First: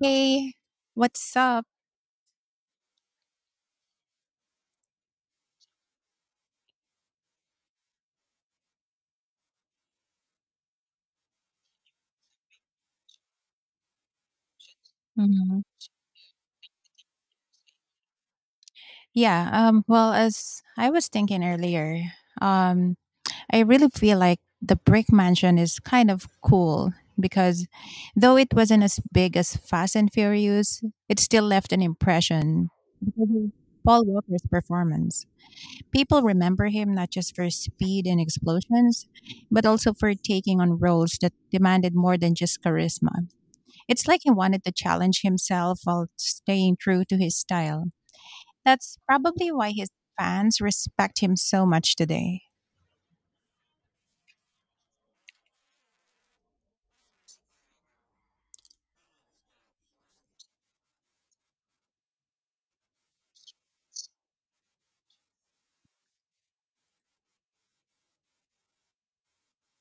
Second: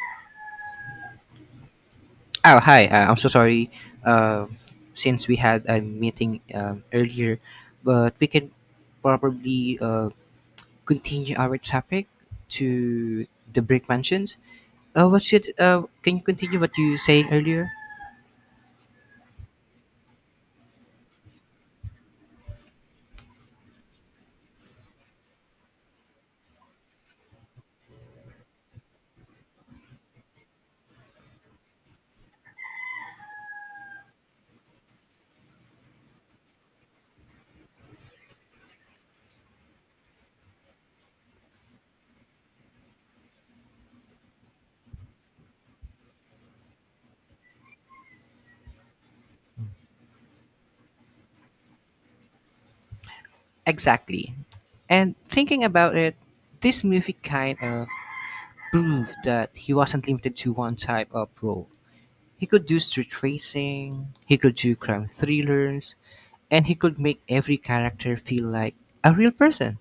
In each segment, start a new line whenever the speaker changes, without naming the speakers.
Hey, what's up?
Oh, hi. I'm so sorry. Um since we had a meeting earlier, but we can probably continue our topic to the brick mansions. What should
Mhm.
can you continue what you saying earlier?
As I was thinking earlier, um, I really feel like the brick mansion is kind of cool because though it wasn't as big as Fast and Furious, it still left an impression because of Paul Walker's performance. People remember him not just for speed and explosions, but also for taking on roles that demanded more than just charisma. It's like he wanted to challenge himself while staying true to his style. That's probably why his fans respect him so much today.
Exactly. And thinking about it, this movie kind of proved that he wasn't limited to one type of role. He could do street racing, he could do crime thrillers, and he could make every character feel like a real person.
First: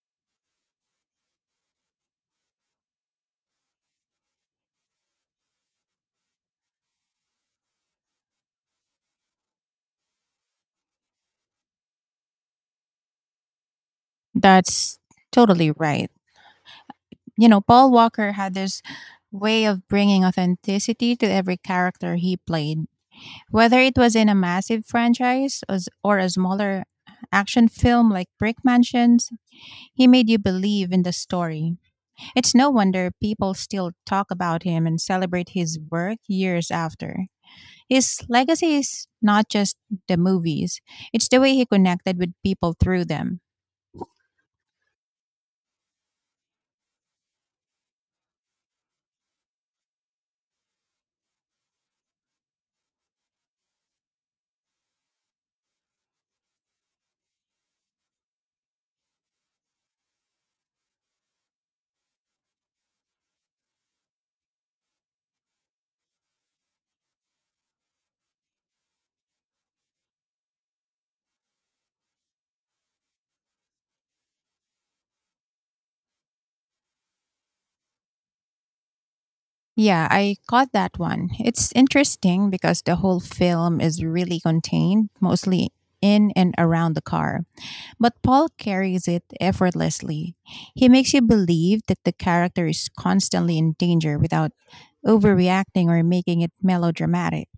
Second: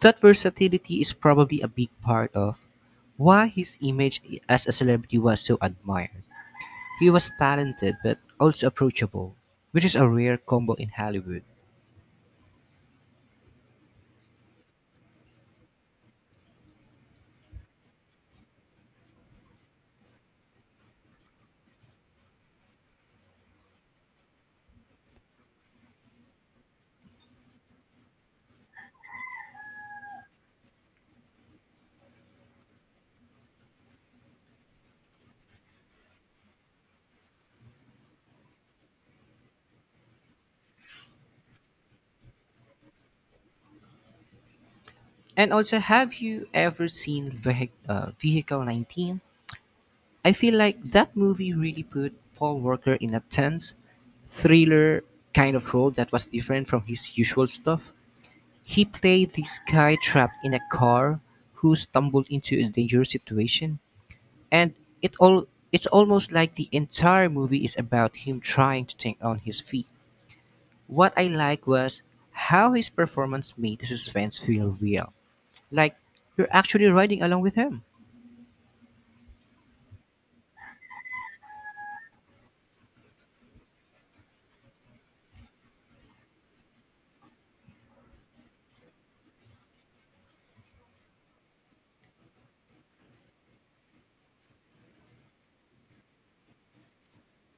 That versatility is probably a big part of why his image as a celebrity was so admired. He was talented but also approachable, which is a rare combo in Hollywood.
That's totally right. You know, Paul Walker had this way of bringing authenticity to every character he played, whether it was in a massive franchise or a smaller action film like Brick Mansions. He made you believe in the story. It's no wonder people still talk about him and celebrate his work years after. His legacy is not just the movies, it's the way he connected with people through them.
And also, have you ever seen Vehicle 19? I feel like that movie really put Paul Walker in a tense, thriller kind of role that was different from his usual stuff. He played this guy trapped in a car who stumbled into a dangerous situation, and it all it's almost like the entire movie is about him trying to think on his feet. What I like was how his performance made the suspense feel real. Like you're actually riding along with him.
Yeah, I caught that one. It's interesting because the whole film is really contained, mostly in and around the car. But Paul carries it effortlessly. He makes you believe that the character is constantly in danger without overreacting or making it melodramatic.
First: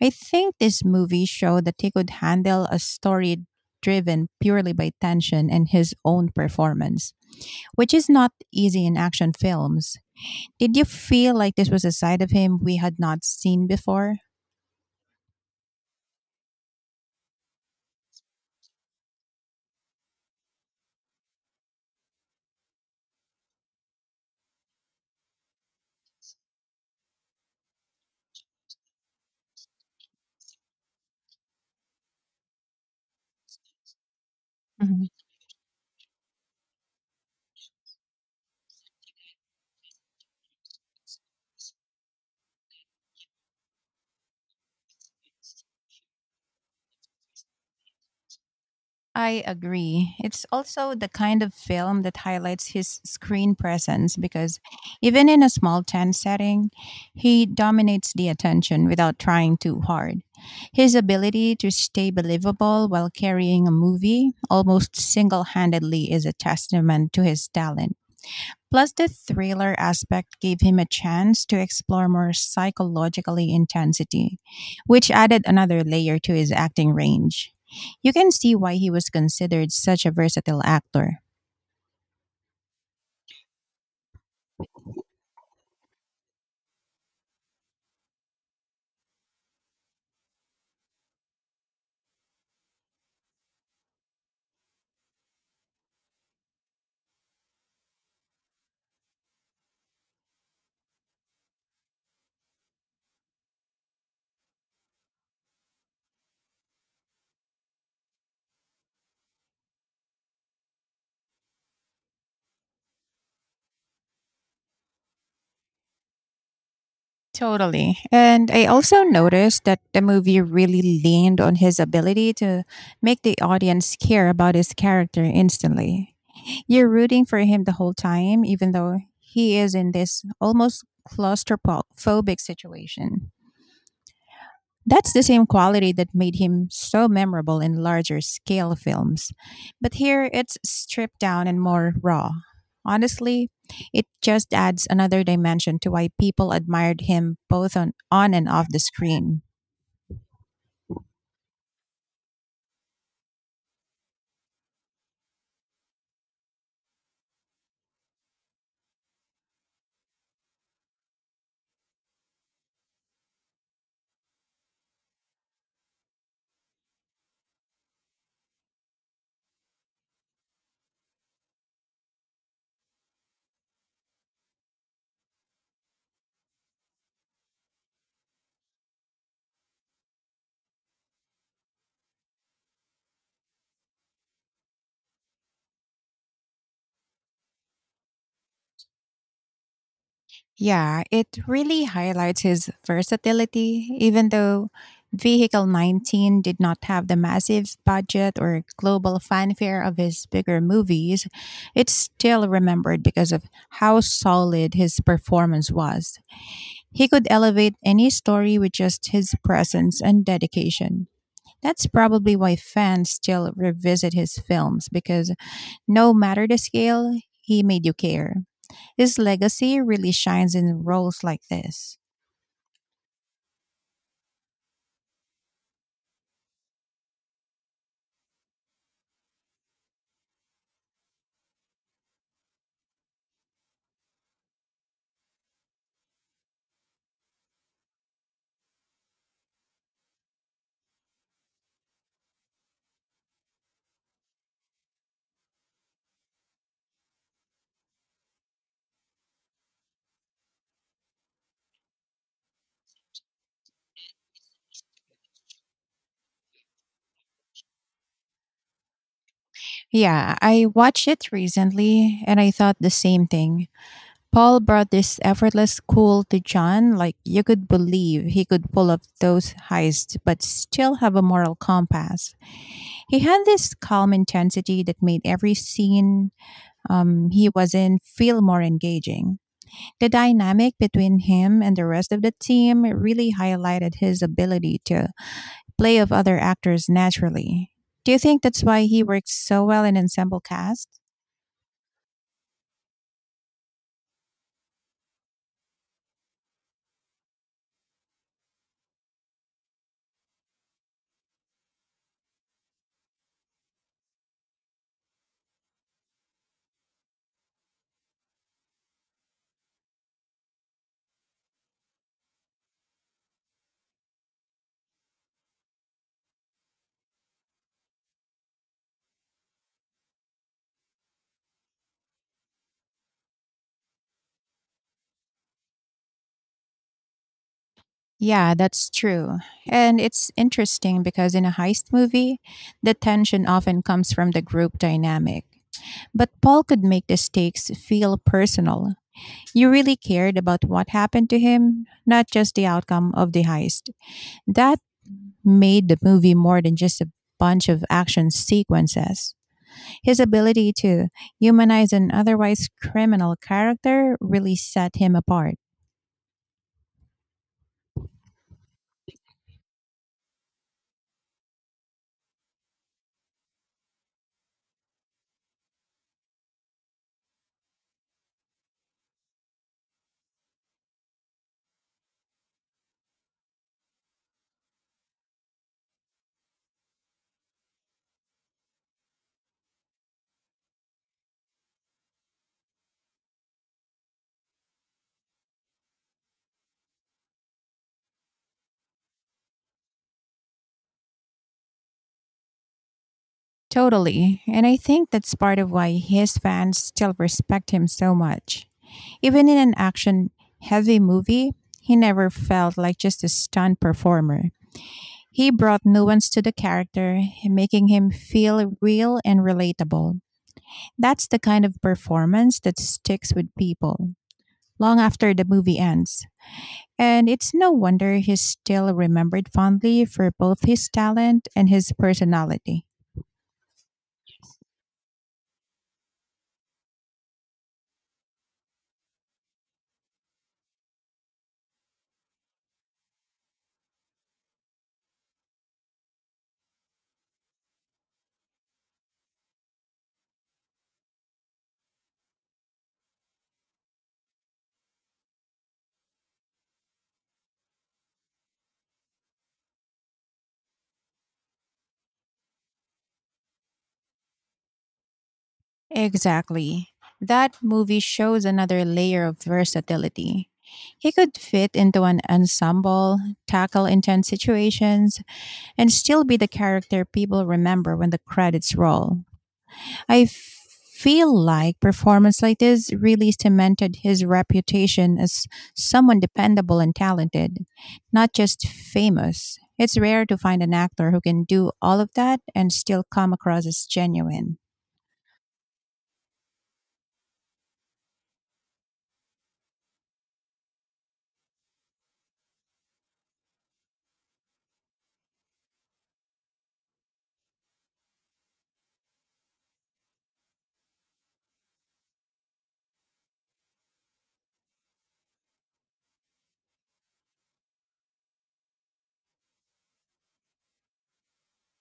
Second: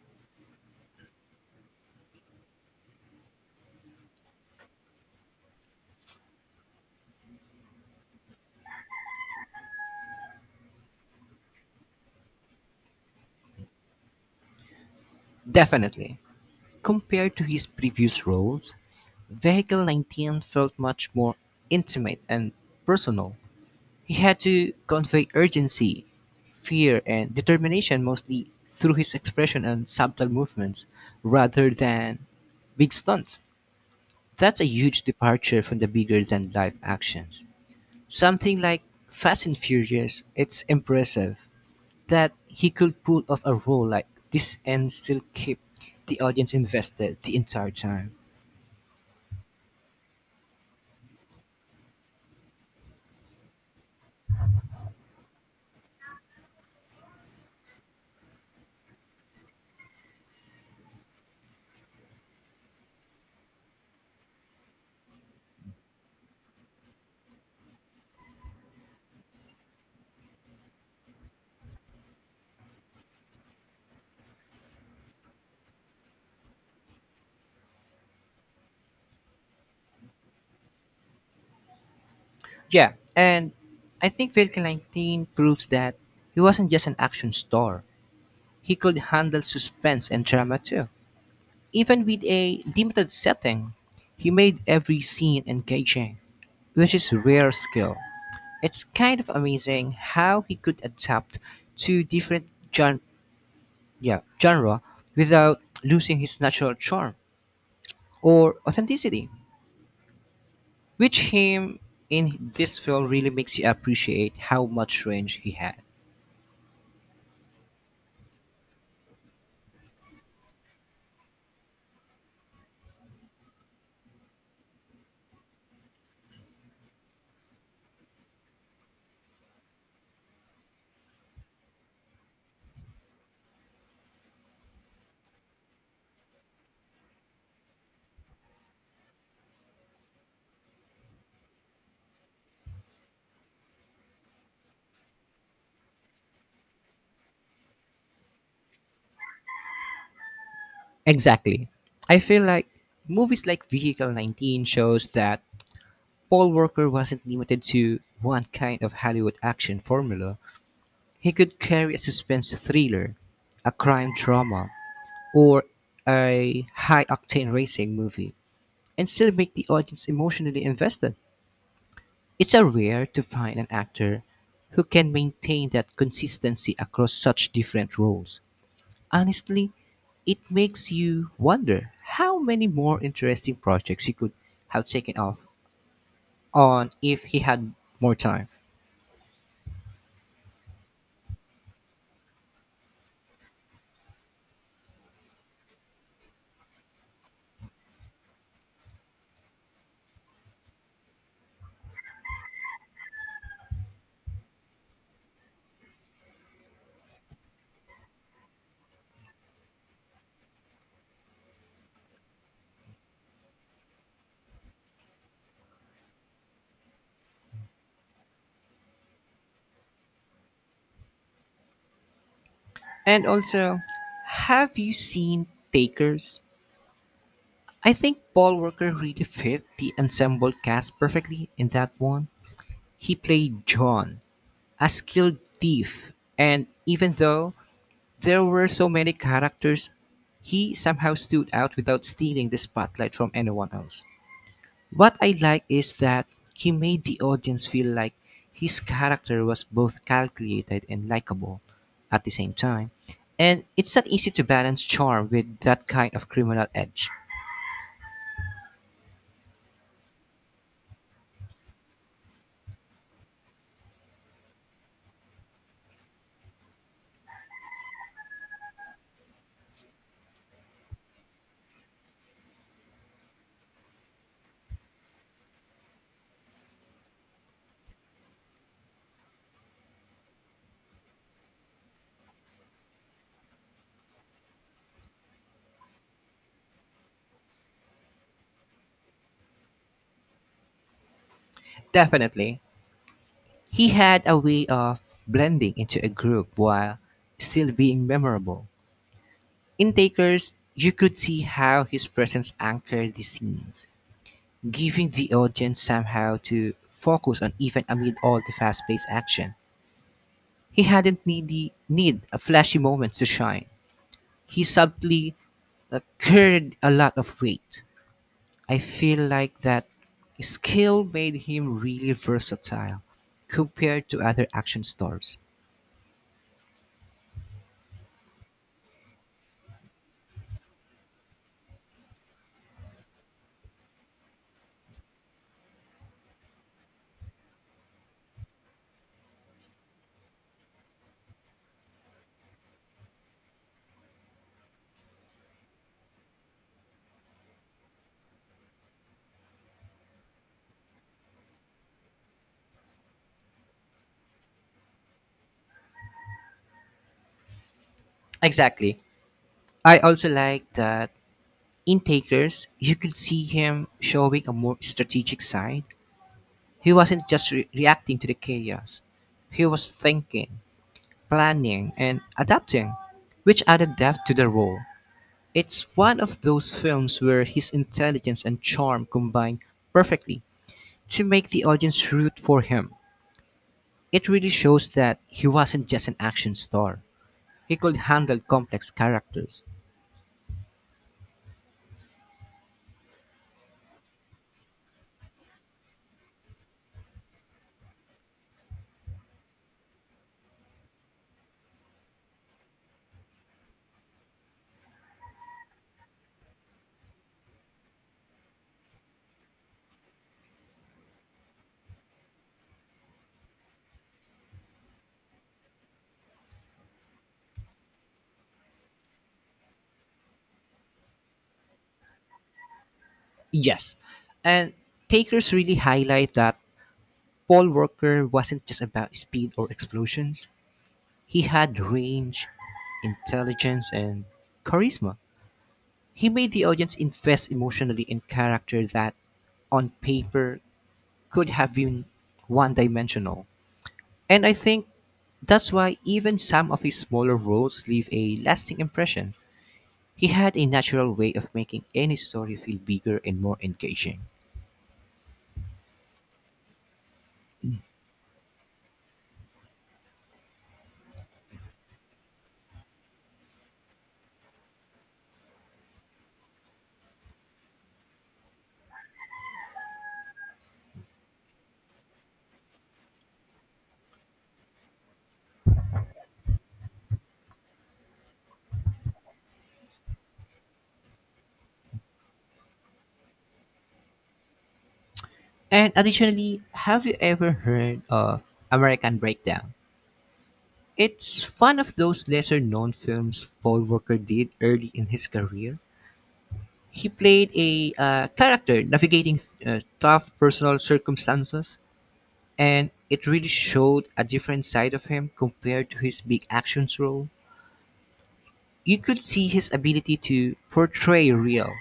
I think this movie showed that he could handle a story driven purely by tension and his own performance, which is not easy in action films. Did you feel like this was a side of him we had not seen before?
Definitely. Compared to his previous roles, Vehicle 19 felt much more intimate and personal. He had to convey urgency, fear, and determination mostly through his expression and subtle movements rather than big stunts. That's a huge departure from the bigger than life actions. Something like Fast and Furious, it's impressive that he could pull off a role like this and still keep the audience invested the entire time.
I agree. It's also the kind of film that highlights his screen presence because even in a small tent setting, he dominates the attention without trying too hard. His ability to stay believable while carrying a movie almost single handedly is a testament to his talent. Plus, the thriller aspect gave him a chance to explore more psychologically intensity, which added another layer to his acting range. You can see why he was considered such a versatile actor.
Yeah, and I think Vehicle 19 proves that he wasn't just an action star. He could handle suspense and drama too. Even with a limited setting, he made every scene engaging, which is rare skill. It's kind of amazing how he could adapt to different genre without losing his natural charm or authenticity, which him in this film really makes you appreciate how much range he had.
Totally. And I also noticed that the movie really leaned on his ability to make the audience care about his character instantly. You're rooting for him the whole time, even though he is in this almost claustrophobic situation. That's the same quality that made him so memorable in larger scale films. But here it's stripped down and more raw. Honestly, it just adds another dimension to why people admired him both on and off the screen.
Exactly. I feel like movies like Vehicle 19 shows that Paul Walker wasn't limited to one kind of Hollywood action formula. He could carry a suspense thriller, a crime drama, or a high octane racing movie and still make the audience emotionally invested. It's a rare to find an actor who can maintain that consistency across such different roles. Honestly, it makes you wonder how many more interesting projects he could have taken off on if he had more time.
Yeah, it really highlights his versatility, even though Vehicle 19 did not have the massive budget or global fanfare of his bigger movies. It's still remembered because of how solid his performance was. He could elevate any story with just his presence and dedication. That's probably why fans still revisit his films because no matter the scale, he made you care. His legacy really shines in roles like this.
And also, have you seen Takers? I think Paul Walker really fit the ensemble cast perfectly in that one. He played John, a skilled thief, and even though there were so many characters, he somehow stood out without stealing the spotlight from anyone else. What I like is that he made the audience feel like his character was both calculated and likable at the same time. And it's not easy to balance charm with that kind of criminal edge.
Yeah, I watched it recently and I thought the same thing. Paul brought this effortless cool to John, like you could believe he could pull off those heists but still have a moral compass. He had this calm intensity that made every scene he was in feel more engaging. The dynamic between him and the rest of the team really highlighted his ability to play of other actors naturally. Do you think that's why he works so well in ensemble cast?
Definitely, he had a way of blending into a group while still being memorable. In Takers, you could see how his presence anchored the scenes, giving the audience somehow to focus on even amid all the fast paced action. He hadn't need a flashy moment to shine. He subtly carried a lot of weight. I feel like that skill made him really versatile compared to other action stars.
Yeah, that's true. And it's interesting because in a heist movie, the tension often comes from the group dynamic. But Paul could make the stakes feel personal. You really cared about what happened to him, not just the outcome of the heist. That made the movie more than just a bunch of action sequences. His ability to humanize an otherwise criminal character really set him apart.
Exactly. I also like that in Takers, you could see him showing a more strategic side. He wasn't just reacting to the chaos, he was thinking, planning, and adapting, which added depth to the role. It's one of those films where his intelligence and charm combine perfectly to make the audience root for him. It really shows that he wasn't just an action star. He could handle complex characters.
Totally. And I think that's part of why his fans still respect him so much. Even in an action heavy movie, he never felt like just a stunt performer. He brought nuance to the character, making him feel real and relatable. That's the kind of performance that sticks with people long after the movie ends. And it's no wonder he's still remembered fondly for both his talent and his personality.
Yes, and takers really highlight that Paul Walker wasn't just about speed or explosions. He had range, intelligence, and charisma. He made the audience invest emotionally in characters that, on paper, could have been one dimensional. And I think that's why even some of his smaller roles leave a lasting impression. He had a natural way of making any story feel bigger and more engaging.
Exactly. That movie shows another layer of versatility. He could fit into an ensemble, tackle intense situations, and still be the character people remember when the credits roll. I feel like performance like this really cemented his reputation as someone dependable and talented, not just famous. It's rare to find an actor who can do all of that and still come across as genuine.
And additionally, have you ever heard of American Breakdown? It's one of those lesser known films Paul Walker did early in his career. He played a character navigating tough personal circumstances and it really showed a different side of him compared to his big actions role. You could see his ability to portray real,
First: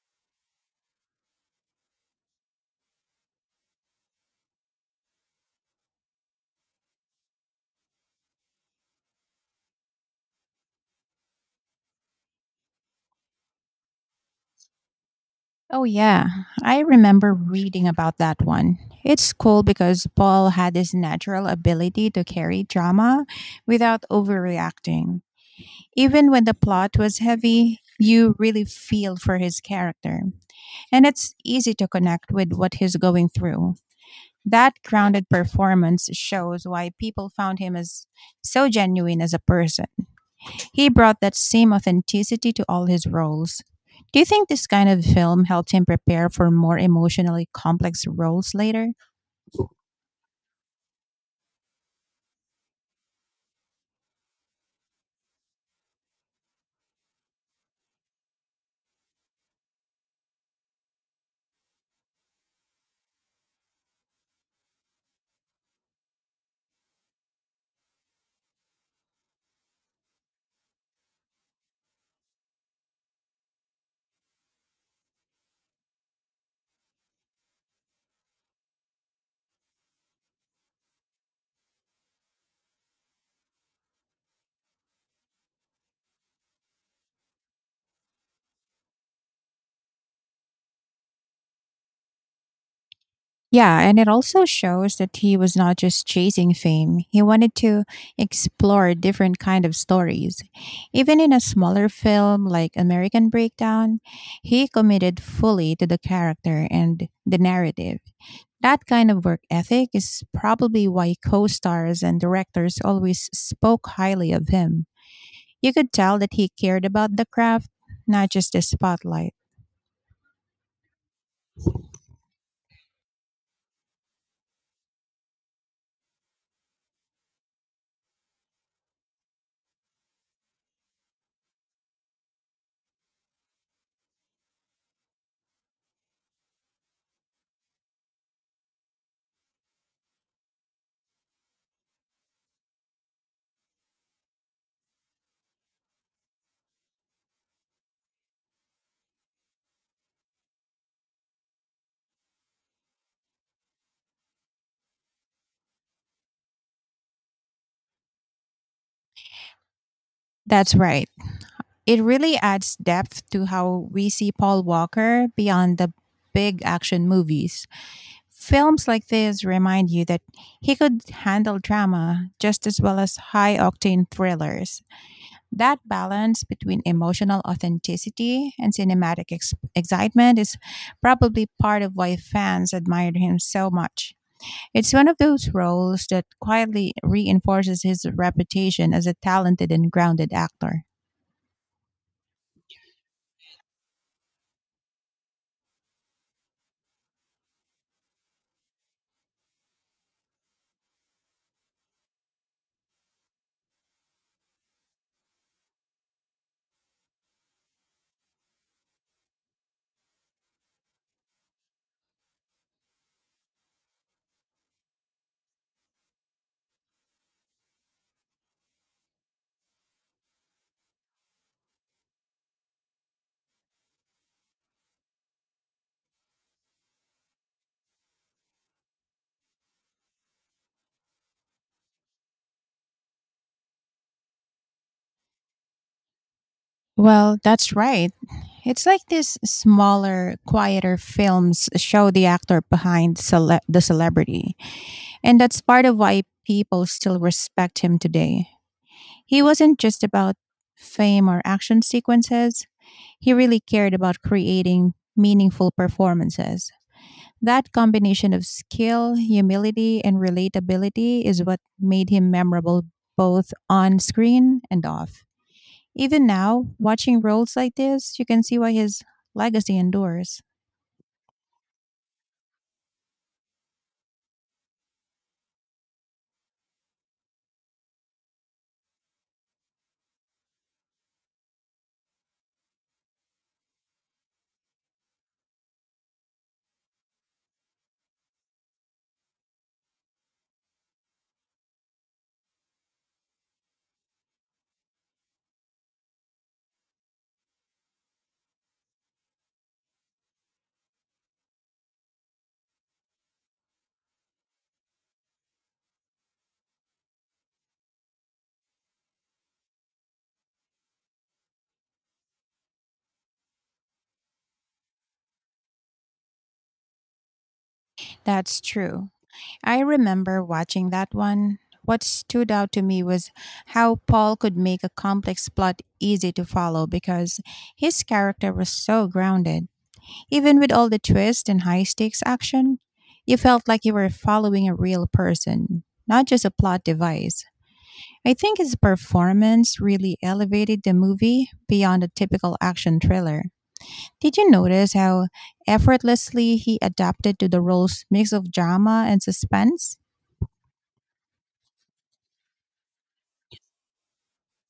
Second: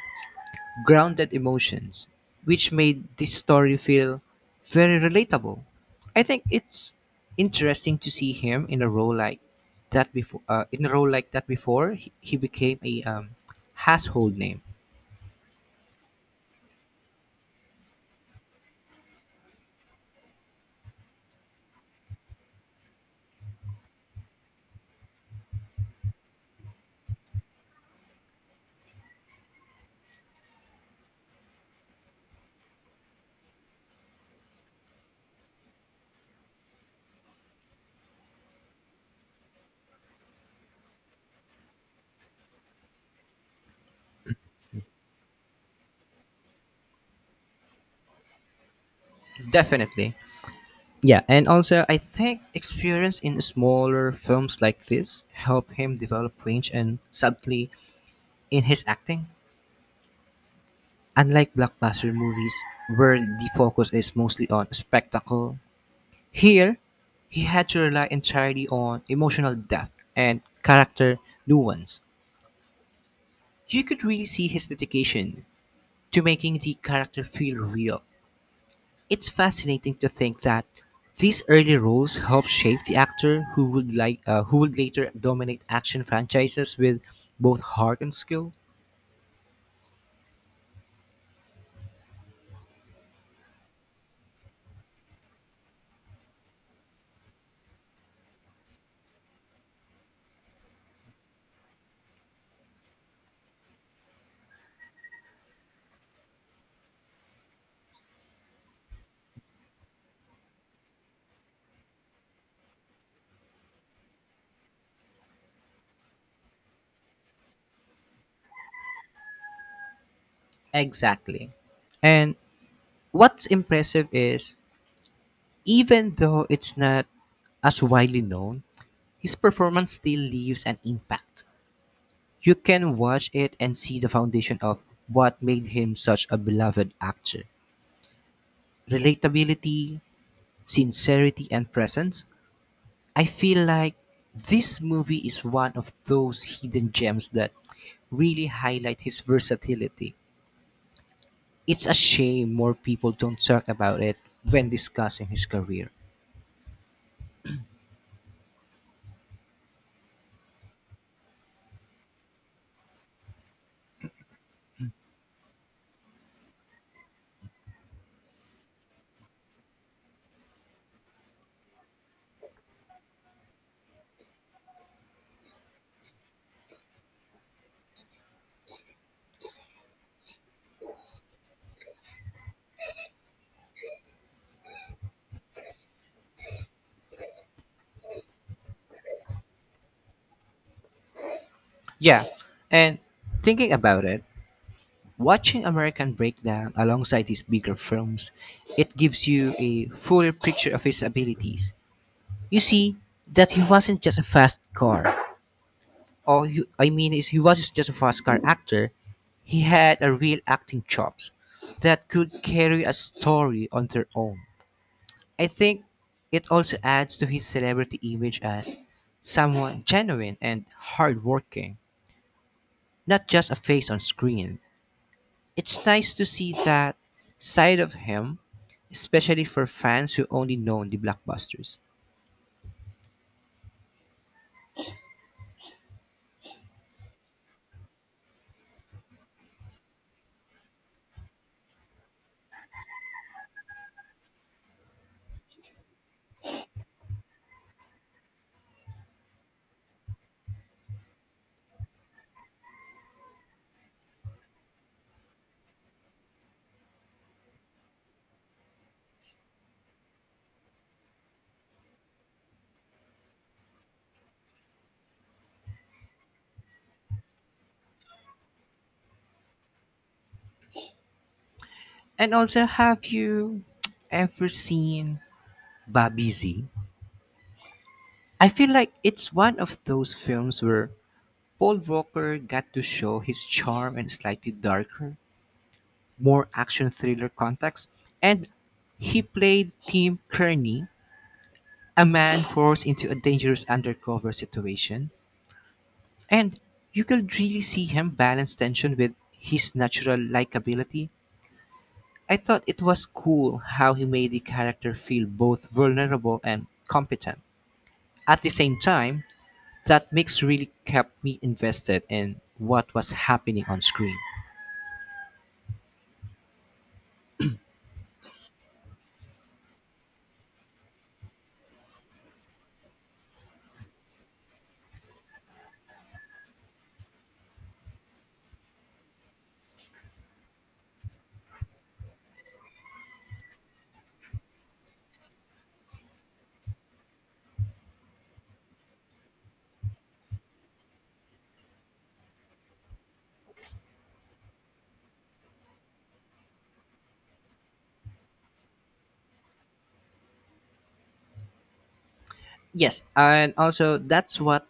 grounded emotions, which made this story feel very relatable. I think it's interesting to see him in a role like that before. In a role like that before, he became a household name.
Oh, yeah. I remember reading about that one. It's cool because Paul had this natural ability to carry drama without overreacting. Even when the plot was heavy, you really feel for his character. And it's easy to connect with what he's going through. That grounded performance shows why people found him as so genuine as a person. He brought that same authenticity to all his roles. Do you think this kind of film helped him prepare for more emotionally complex roles later?
Definitely. Yeah, and also I think experience in smaller films like this helped him develop range and subtlety in his acting. Unlike blockbuster movies where the focus is mostly on spectacle, here he had to rely entirely on emotional depth and character nuance. You could really see his dedication to making the character feel real. It's fascinating to think that these early roles helped shape the actor who would who would later dominate action franchises with both heart and skill.
Yeah, and it also shows that he was not just chasing fame. He wanted to explore different kind of stories. Even in a smaller film like American Breakdown, he committed fully to the character and the narrative. That kind of work ethic is probably why co-stars and directors always spoke highly of him. You could tell that he cared about the craft, not just the spotlight.
Exactly. And what's impressive is even though it's not as widely known, his performance still leaves an impact. You can watch it and see the foundation of what made him such a beloved actor. Relatability, sincerity, and presence. I feel like this movie is one of those hidden gems that really highlight his versatility. It's a shame more people don't talk about it when discussing his career.
That's right. It really adds depth to how we see Paul Walker beyond the big action movies. Films like this remind you that he could handle drama just as well as high octane thrillers. That balance between emotional authenticity and cinematic excitement is probably part of why fans admire him so much. It's one of those roles that quietly reinforces his reputation as a talented and grounded actor.
Yeah, and thinking about it, watching American Breakdown alongside his bigger films, it gives you a fuller picture of his abilities. You see that he wasn't just a fast car. Oh, he, I mean is he was just a fast car actor. He had a real acting chops that could carry a story on their own. I think it also adds to his celebrity image as someone genuine and hardworking, not just a face on screen. It's nice to see that side of him, especially for fans who only know the blockbusters.
Well, that's right. It's like these smaller, quieter films show the actor behind the celebrity. And that's part of why people still respect him today. He wasn't just about fame or action sequences, he really cared about creating meaningful performances. That combination of skill, humility, and relatability is what made him memorable both on screen and off. Even now, watching roles like this, you can see why his legacy endures.
And also, have you ever seen Bobby Z? I feel like it's one of those films where Paul Walker got to show his charm and slightly darker, more action thriller context, and he played Tim Kearney, a man forced into a dangerous undercover situation, and you could really see him balance tension with his natural likability. I thought it was cool how he made the character feel both vulnerable and competent. At the same time, that mix really kept me invested in what was happening on screen.
That's true. I remember watching that one. What stood out to me was how Paul could make a complex plot easy to follow because his character was so grounded. Even with all the twists and high stakes action, you felt like you were following a real person, not just a plot device. I think his performance really elevated the movie beyond a typical action thriller. Did you notice how effortlessly he adapted to the role's mix of drama and suspense?
Yes, and also that's what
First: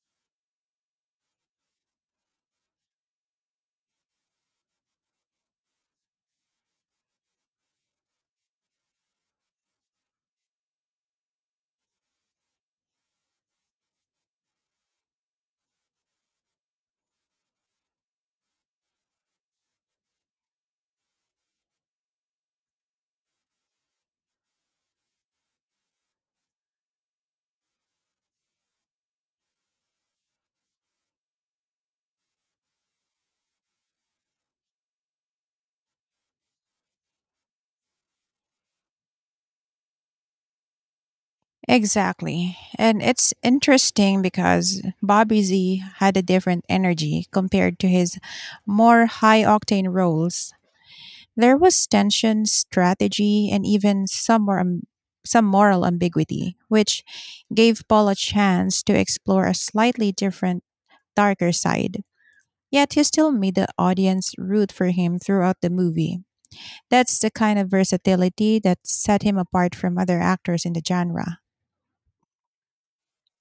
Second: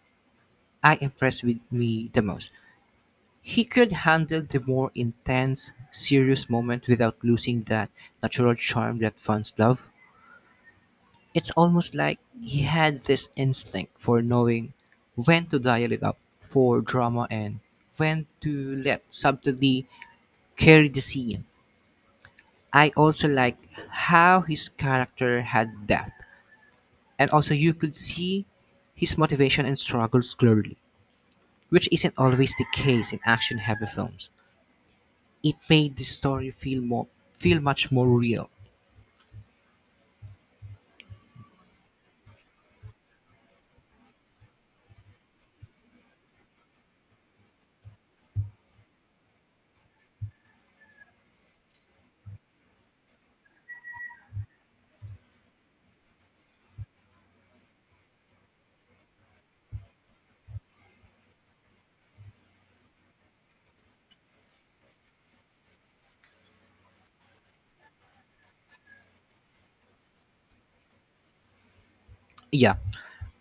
I impressed with me the most. He could handle the more intense, serious moment without losing that natural charm that fans love. It's almost like he had this instinct for knowing when to dial it up for drama and when to let subtlety carry the scene. I also like how his character had depth and also you could see his motivation and struggles clearly, which isn't always the case in action-heavy films. It made the story feel much more real.
Exactly. And it's interesting because Bobby Z had a different energy compared to his more high octane roles. There was tension, strategy, and even some moral ambiguity, which gave Paul a chance to explore a slightly different, darker side. Yet he still made the audience root for him throughout the movie. That's the kind of versatility that set him apart from other actors in the genre.
Yeah,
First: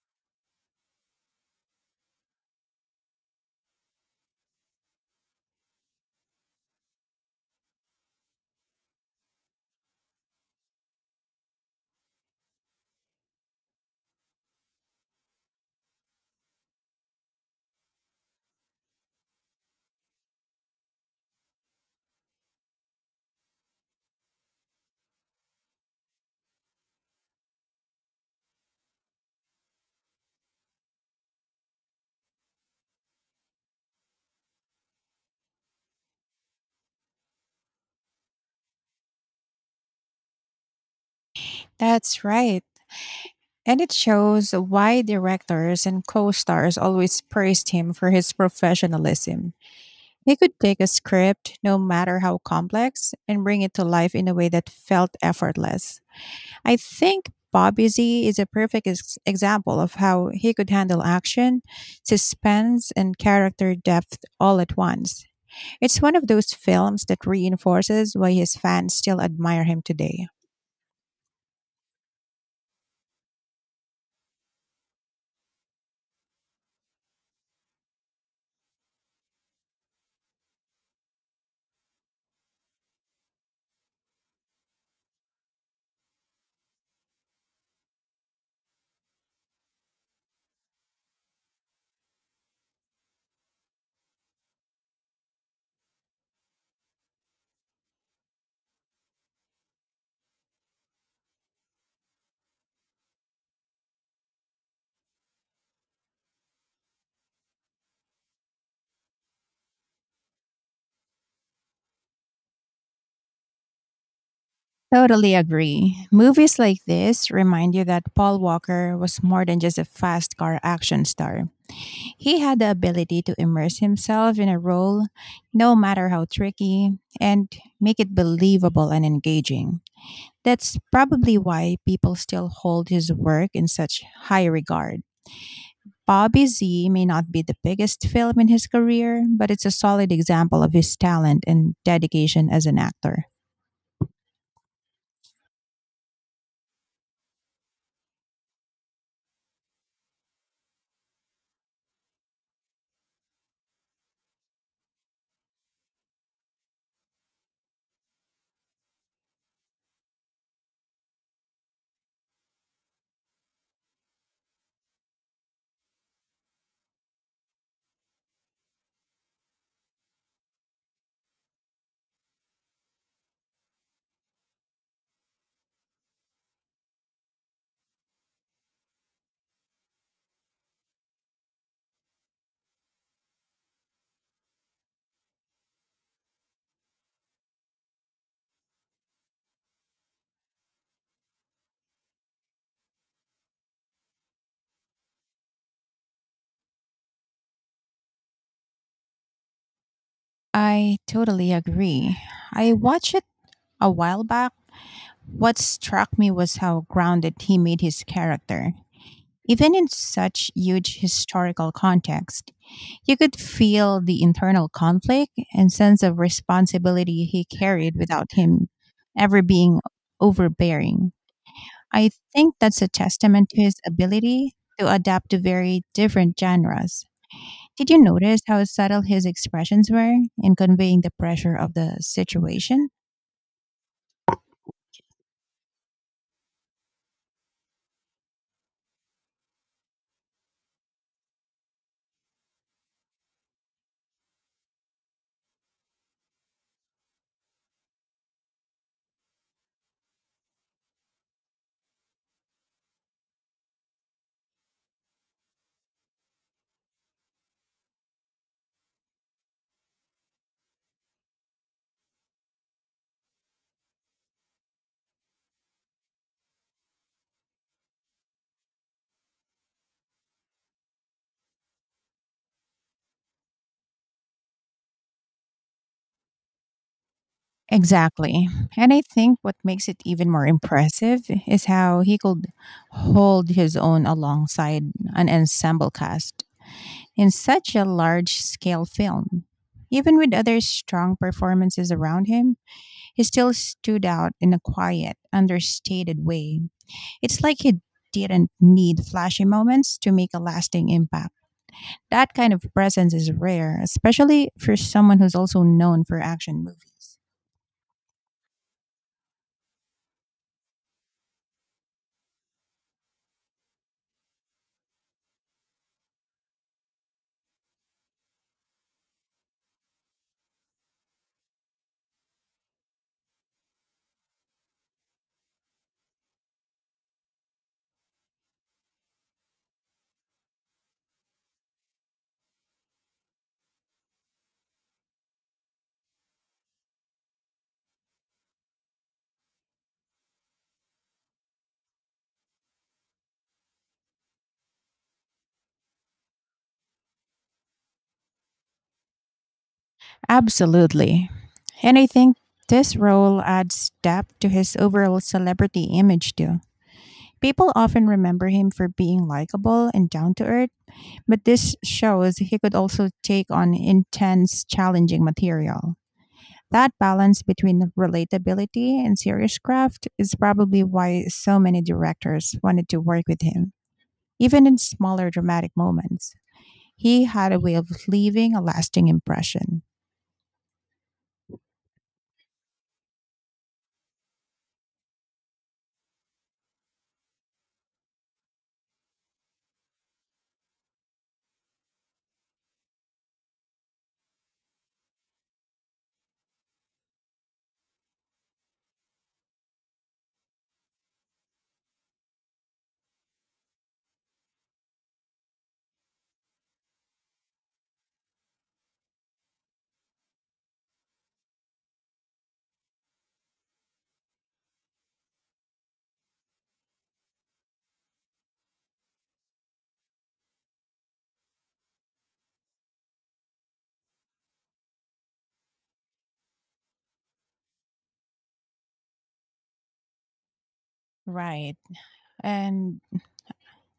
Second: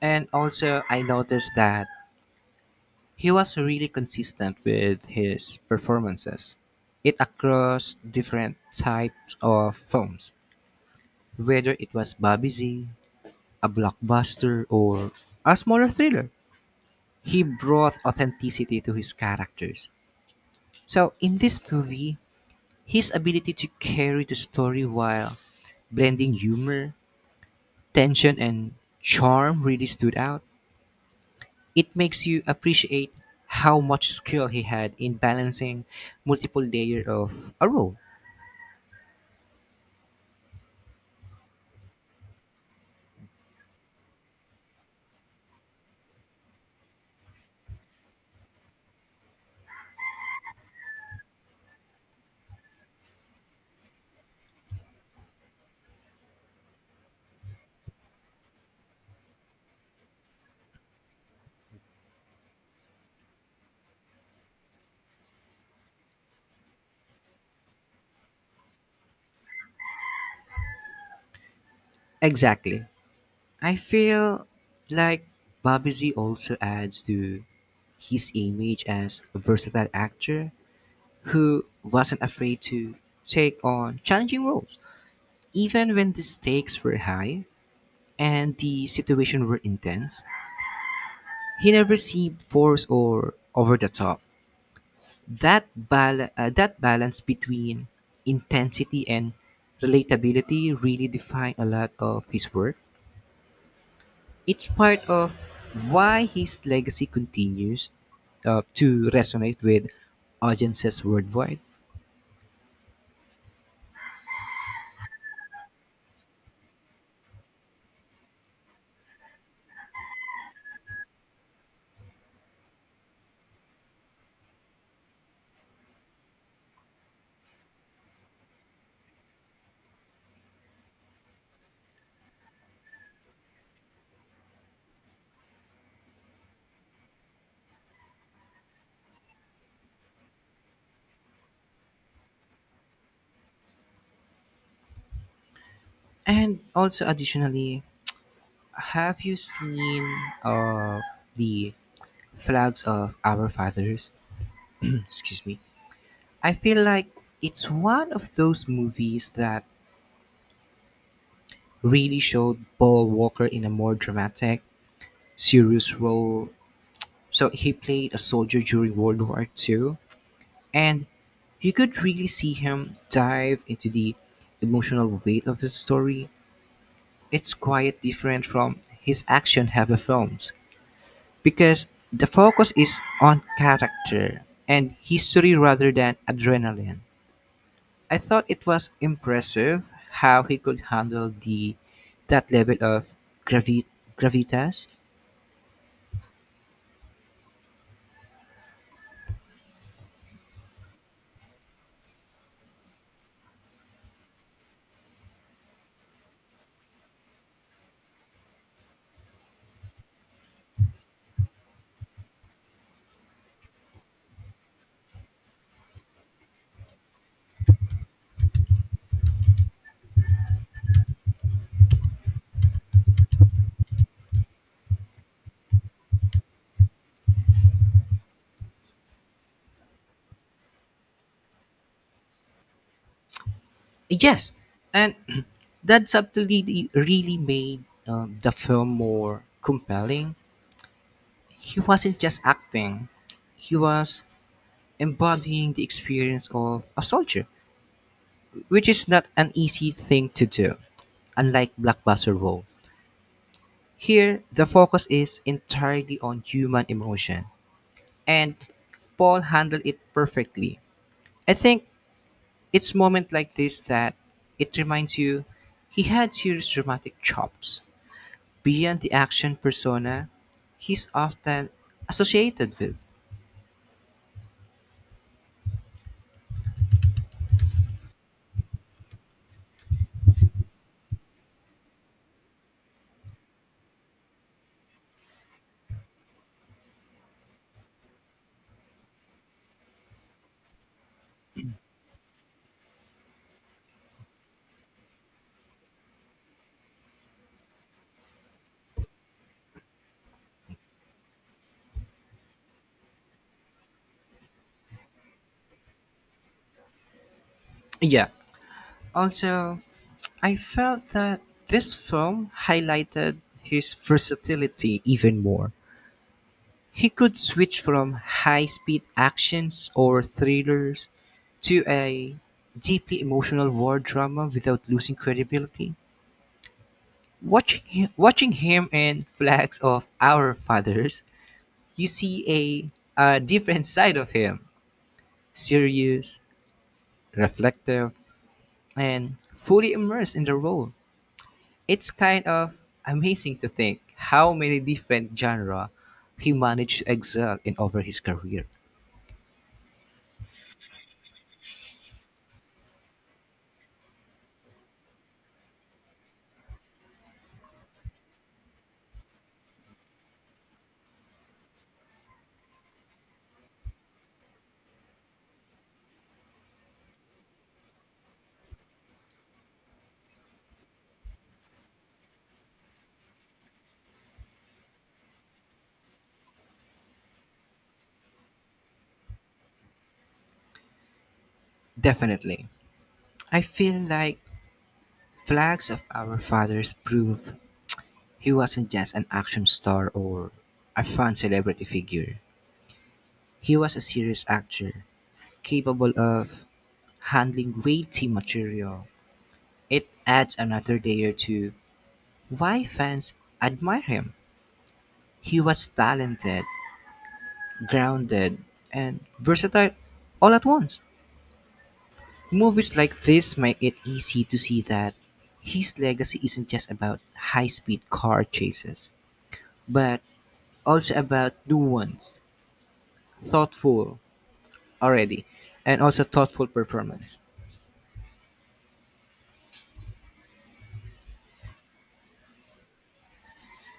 and also I noticed that he was really consistent with his performances. It across different types of films, whether it was Bobby Z, a blockbuster, or a smaller thriller. He brought authenticity to his characters. So in this movie, his ability to carry the story while blending humor, tension, and charm really stood out. It makes you appreciate how much skill he had in balancing multiple layers of a role.
That's right. And it shows why directors and co stars always praised him for his professionalism. He could take a script, no matter how complex, and bring it to life in a way that felt effortless. I think Bobby Z is a perfect example of how he could handle action, suspense, and character depth all at once. It's one of those films that reinforces why his fans still admire him today.
Exactly. I feel like Bobby Z also adds to his image as a versatile actor who wasn't afraid to take on challenging roles. Even when the stakes were high and the situation were intense, he never seemed forced or over the top. That balance between intensity and relatability really defined a lot of his work. It's part of why his legacy continues to resonate with audiences worldwide.
Totally agree. Movies like this remind you that Paul Walker was more than just a fast car action star. He had the ability to immerse himself in a role, no matter how tricky, and make it believable and engaging. That's probably why people still hold his work in such high regard. Bobby Z may not be the biggest film in his career, but it's a solid example of his talent and dedication as an actor.
And also, additionally, have you seen uh, the Flags of Our Fathers? Excuse me. I feel like it's one of those movies that really showed Paul Walker in a more dramatic, serious role. So he played a soldier during World War Two, and you could really see him dive into the emotional weight of the story. It's quite different from his action heavy films because the focus is on character and history rather than adrenaline. I thought it was impressive how he could handle the that level of gravi- gravitas.
I totally agree. I watched it a while back. What struck me was how grounded he made his character. Even in such huge historical context, you could feel the internal conflict and sense of responsibility he carried without him ever being overbearing. I think that's a testament to his ability to adapt to very different genres. Did you notice how subtle his expressions were in conveying the pressure of the situation?
Yes, and that subtlety really made the film more compelling. He wasn't just acting; he was embodying the experience of a soldier, which is not an easy thing to do. Unlike blockbuster role, here the focus is entirely on human emotion, and Paul handled it perfectly. I think it's moment like this that it reminds you he had serious dramatic chops beyond the action persona he's often associated with.
Exactly. And I think what makes it even more impressive is how he could hold his own alongside an ensemble cast in such a large scale film. Even with other strong performances around him, he still stood out in a quiet, understated way. It's like he didn't need flashy moments to make a lasting impact. That kind of presence is rare, especially for someone who's also known for action movies.
Yeah. Also, I felt that this film highlighted his versatility even more. He could switch from high speed actions or thrillers to a deeply emotional war drama without losing credibility. Watching him in Flags of Our Fathers, you see a different side of him, serious, reflective, and fully immersed in the role. It's kind of amazing to think how many different genres he managed to excel in over his career.
Absolutely. And I think this role adds depth to his overall celebrity image, too. People often remember him for being likable and down to earth, but this shows he could also take on intense, challenging material. That balance between relatability and serious craft is probably why so many directors wanted to work with him, even in smaller dramatic moments. He had a way of leaving a lasting impression.
Definitely. I feel like Flags of Our Fathers prove he wasn't just an action star or a fun celebrity figure. He was a serious actor, capable of handling weighty material. It adds another layer to why fans admire him. He was talented, grounded, and versatile all at once. Movies like this make it easy to see that his legacy isn't just about high speed car chases, but also about nuance, thoughtful already, thoughtful performance.
Right. And,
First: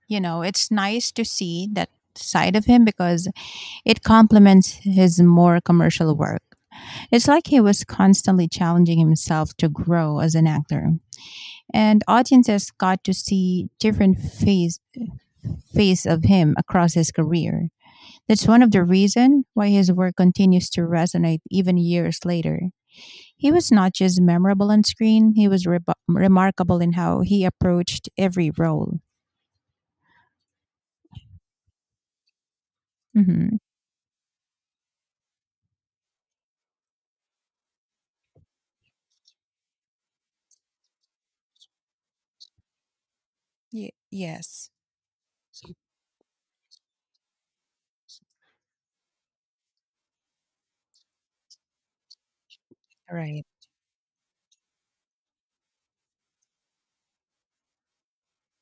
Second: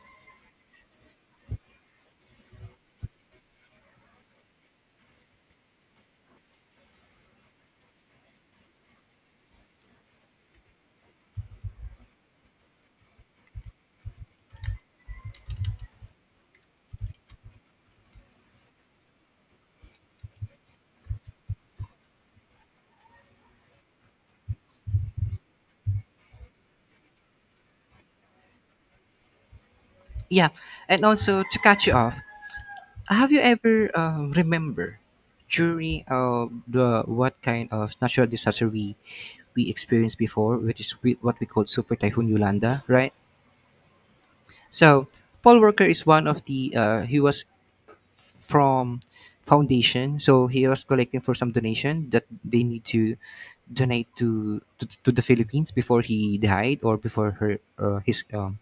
you know, it's nice to see that side of him because it complements his more commercial work. It's like he was constantly challenging himself to grow as an actor. And audiences got to see different face of him across his career. That's one of the reason why his work continues to resonate even years later. He was not just memorable on screen, he was remarkable in how he approached every role.
Yeah, and also to catch you off, have you
Mhm.
ever remember during the what kind of natural disaster we experienced before, which is what we call Super Typhoon Yolanda, right?
Yes,
So Paul Walker is one of the he was from foundation, so he was collecting for some donation that they need to
right.
donate to the Philippines before he died or before her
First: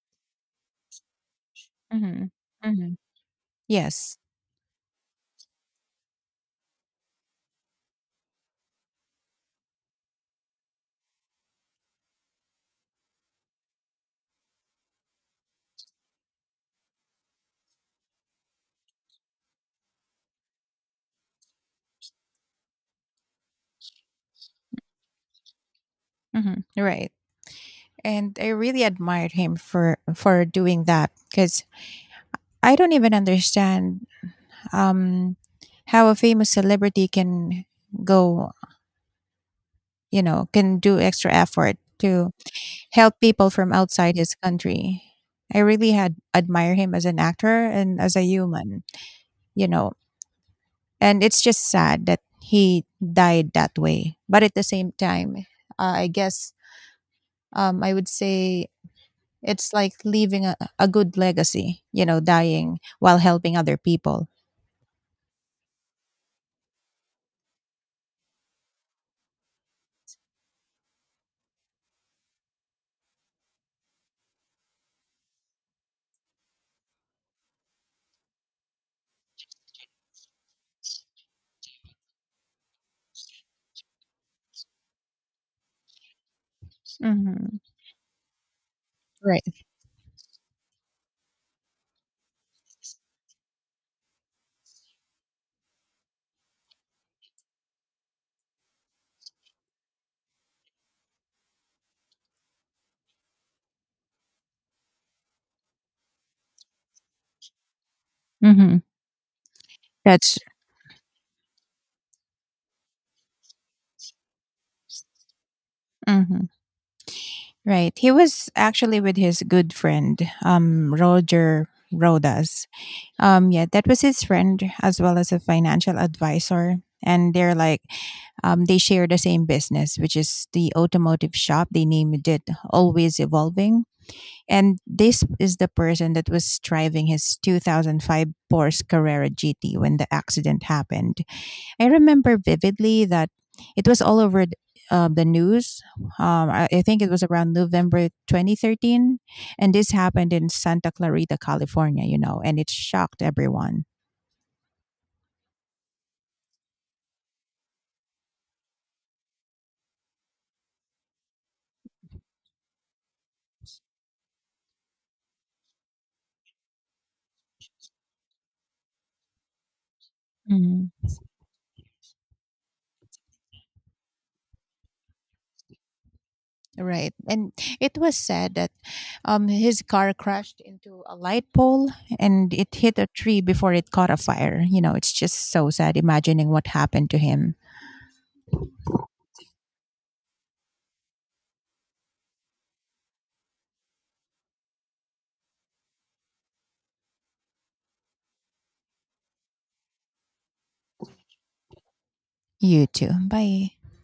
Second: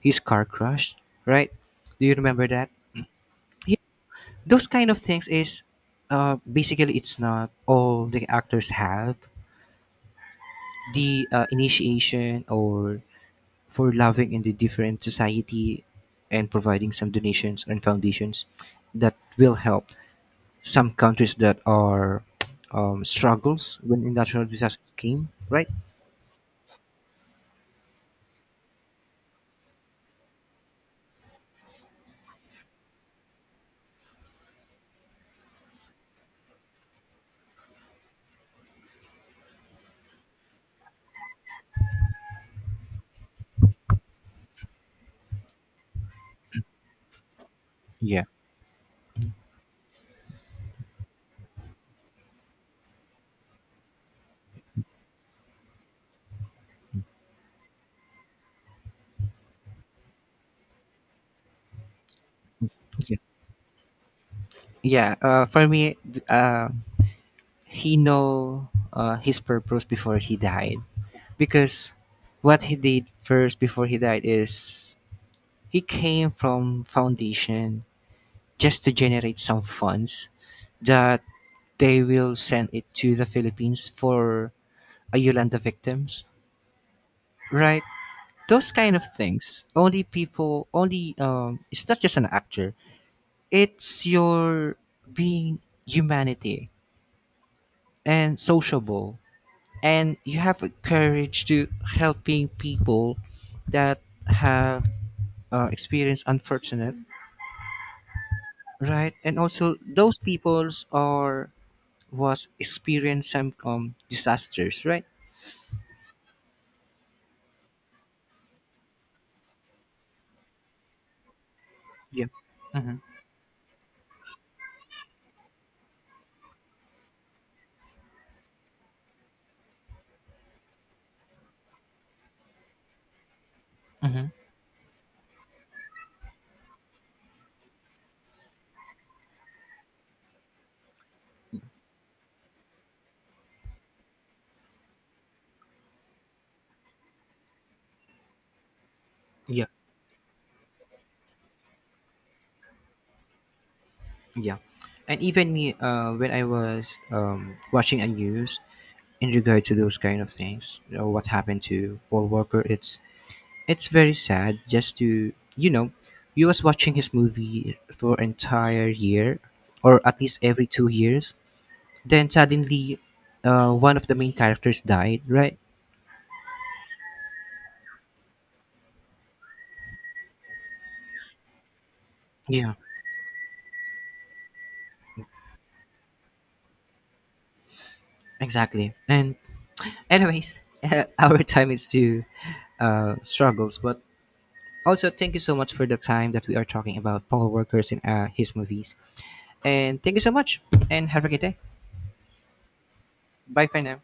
his car crashed, right? Do you
Mhm.
remember that?
Mhm. Yes.
Those kind of things is basically it's not all the actors have the initiation or for loving in the different society and providing some donations and foundations that will help some countries that are struggles when natural disasters came, right?
Mhm. Right. And I really admired him for doing that because I don't even understand um, how a famous celebrity can go, you know, can do extra effort to help people from outside his country. I really had admire him as an actor and as a
yeah
human, you know. And it's just sad that he died that way. But at the same time, I guess I would say it's like leaving a good legacy, you know, dying
yeah
while helping other people.
yeah for me he know his purpose before he died because what he did first before he died is he came from Foundation just to generate some funds that they will send it to the Philippines for a Yolanda victims,
Mm-hmm.
right? Those kind of
Right.
things. Only people, only It's not just an actor. It's your being humanity and sociable, and you have a courage to helping people that have experienced unfortunate,
Mm-hmm.
right? And also those
That's
peoples are was experienced some disasters, right?
Mm-hmm. right. He was actually with his good friend, Roger
Yeah.
Rodas.
Mm-hmm.
Yeah, that was his friend as well as a financial advisor. And they're like, they share the same business, which is the automotive shop. They named it Always Evolving.
Mm-hmm.
And this is the person that was driving his 2005 Porsche Carrera GT when the accident happened. I remember vividly that it was all over the news. I think it was around November 2013.
Yeah.
And this happened in Santa Clarita, California, you know, and it shocked everyone.
Yeah. And even me, when I was watching a news in regard to those kind of things, you know, what happened to Paul Walker, it's very sad. Just to you know, you was watching his movie for entire year, or at least every two
Mhm.
years. Then suddenly, one of the main characters died, right?
Right. And it was said that his car crashed into a light pole and
Yeah,
it hit a tree before it caught a fire. You know, it's just so sad imagining what happened to him.
exactly. And anyways, our time is to struggles, but also thank you so much for the time that we are talking about Paul Workers and his movies. And thank you so much, and have a great day.
You too.
Bye
Bye.
for now.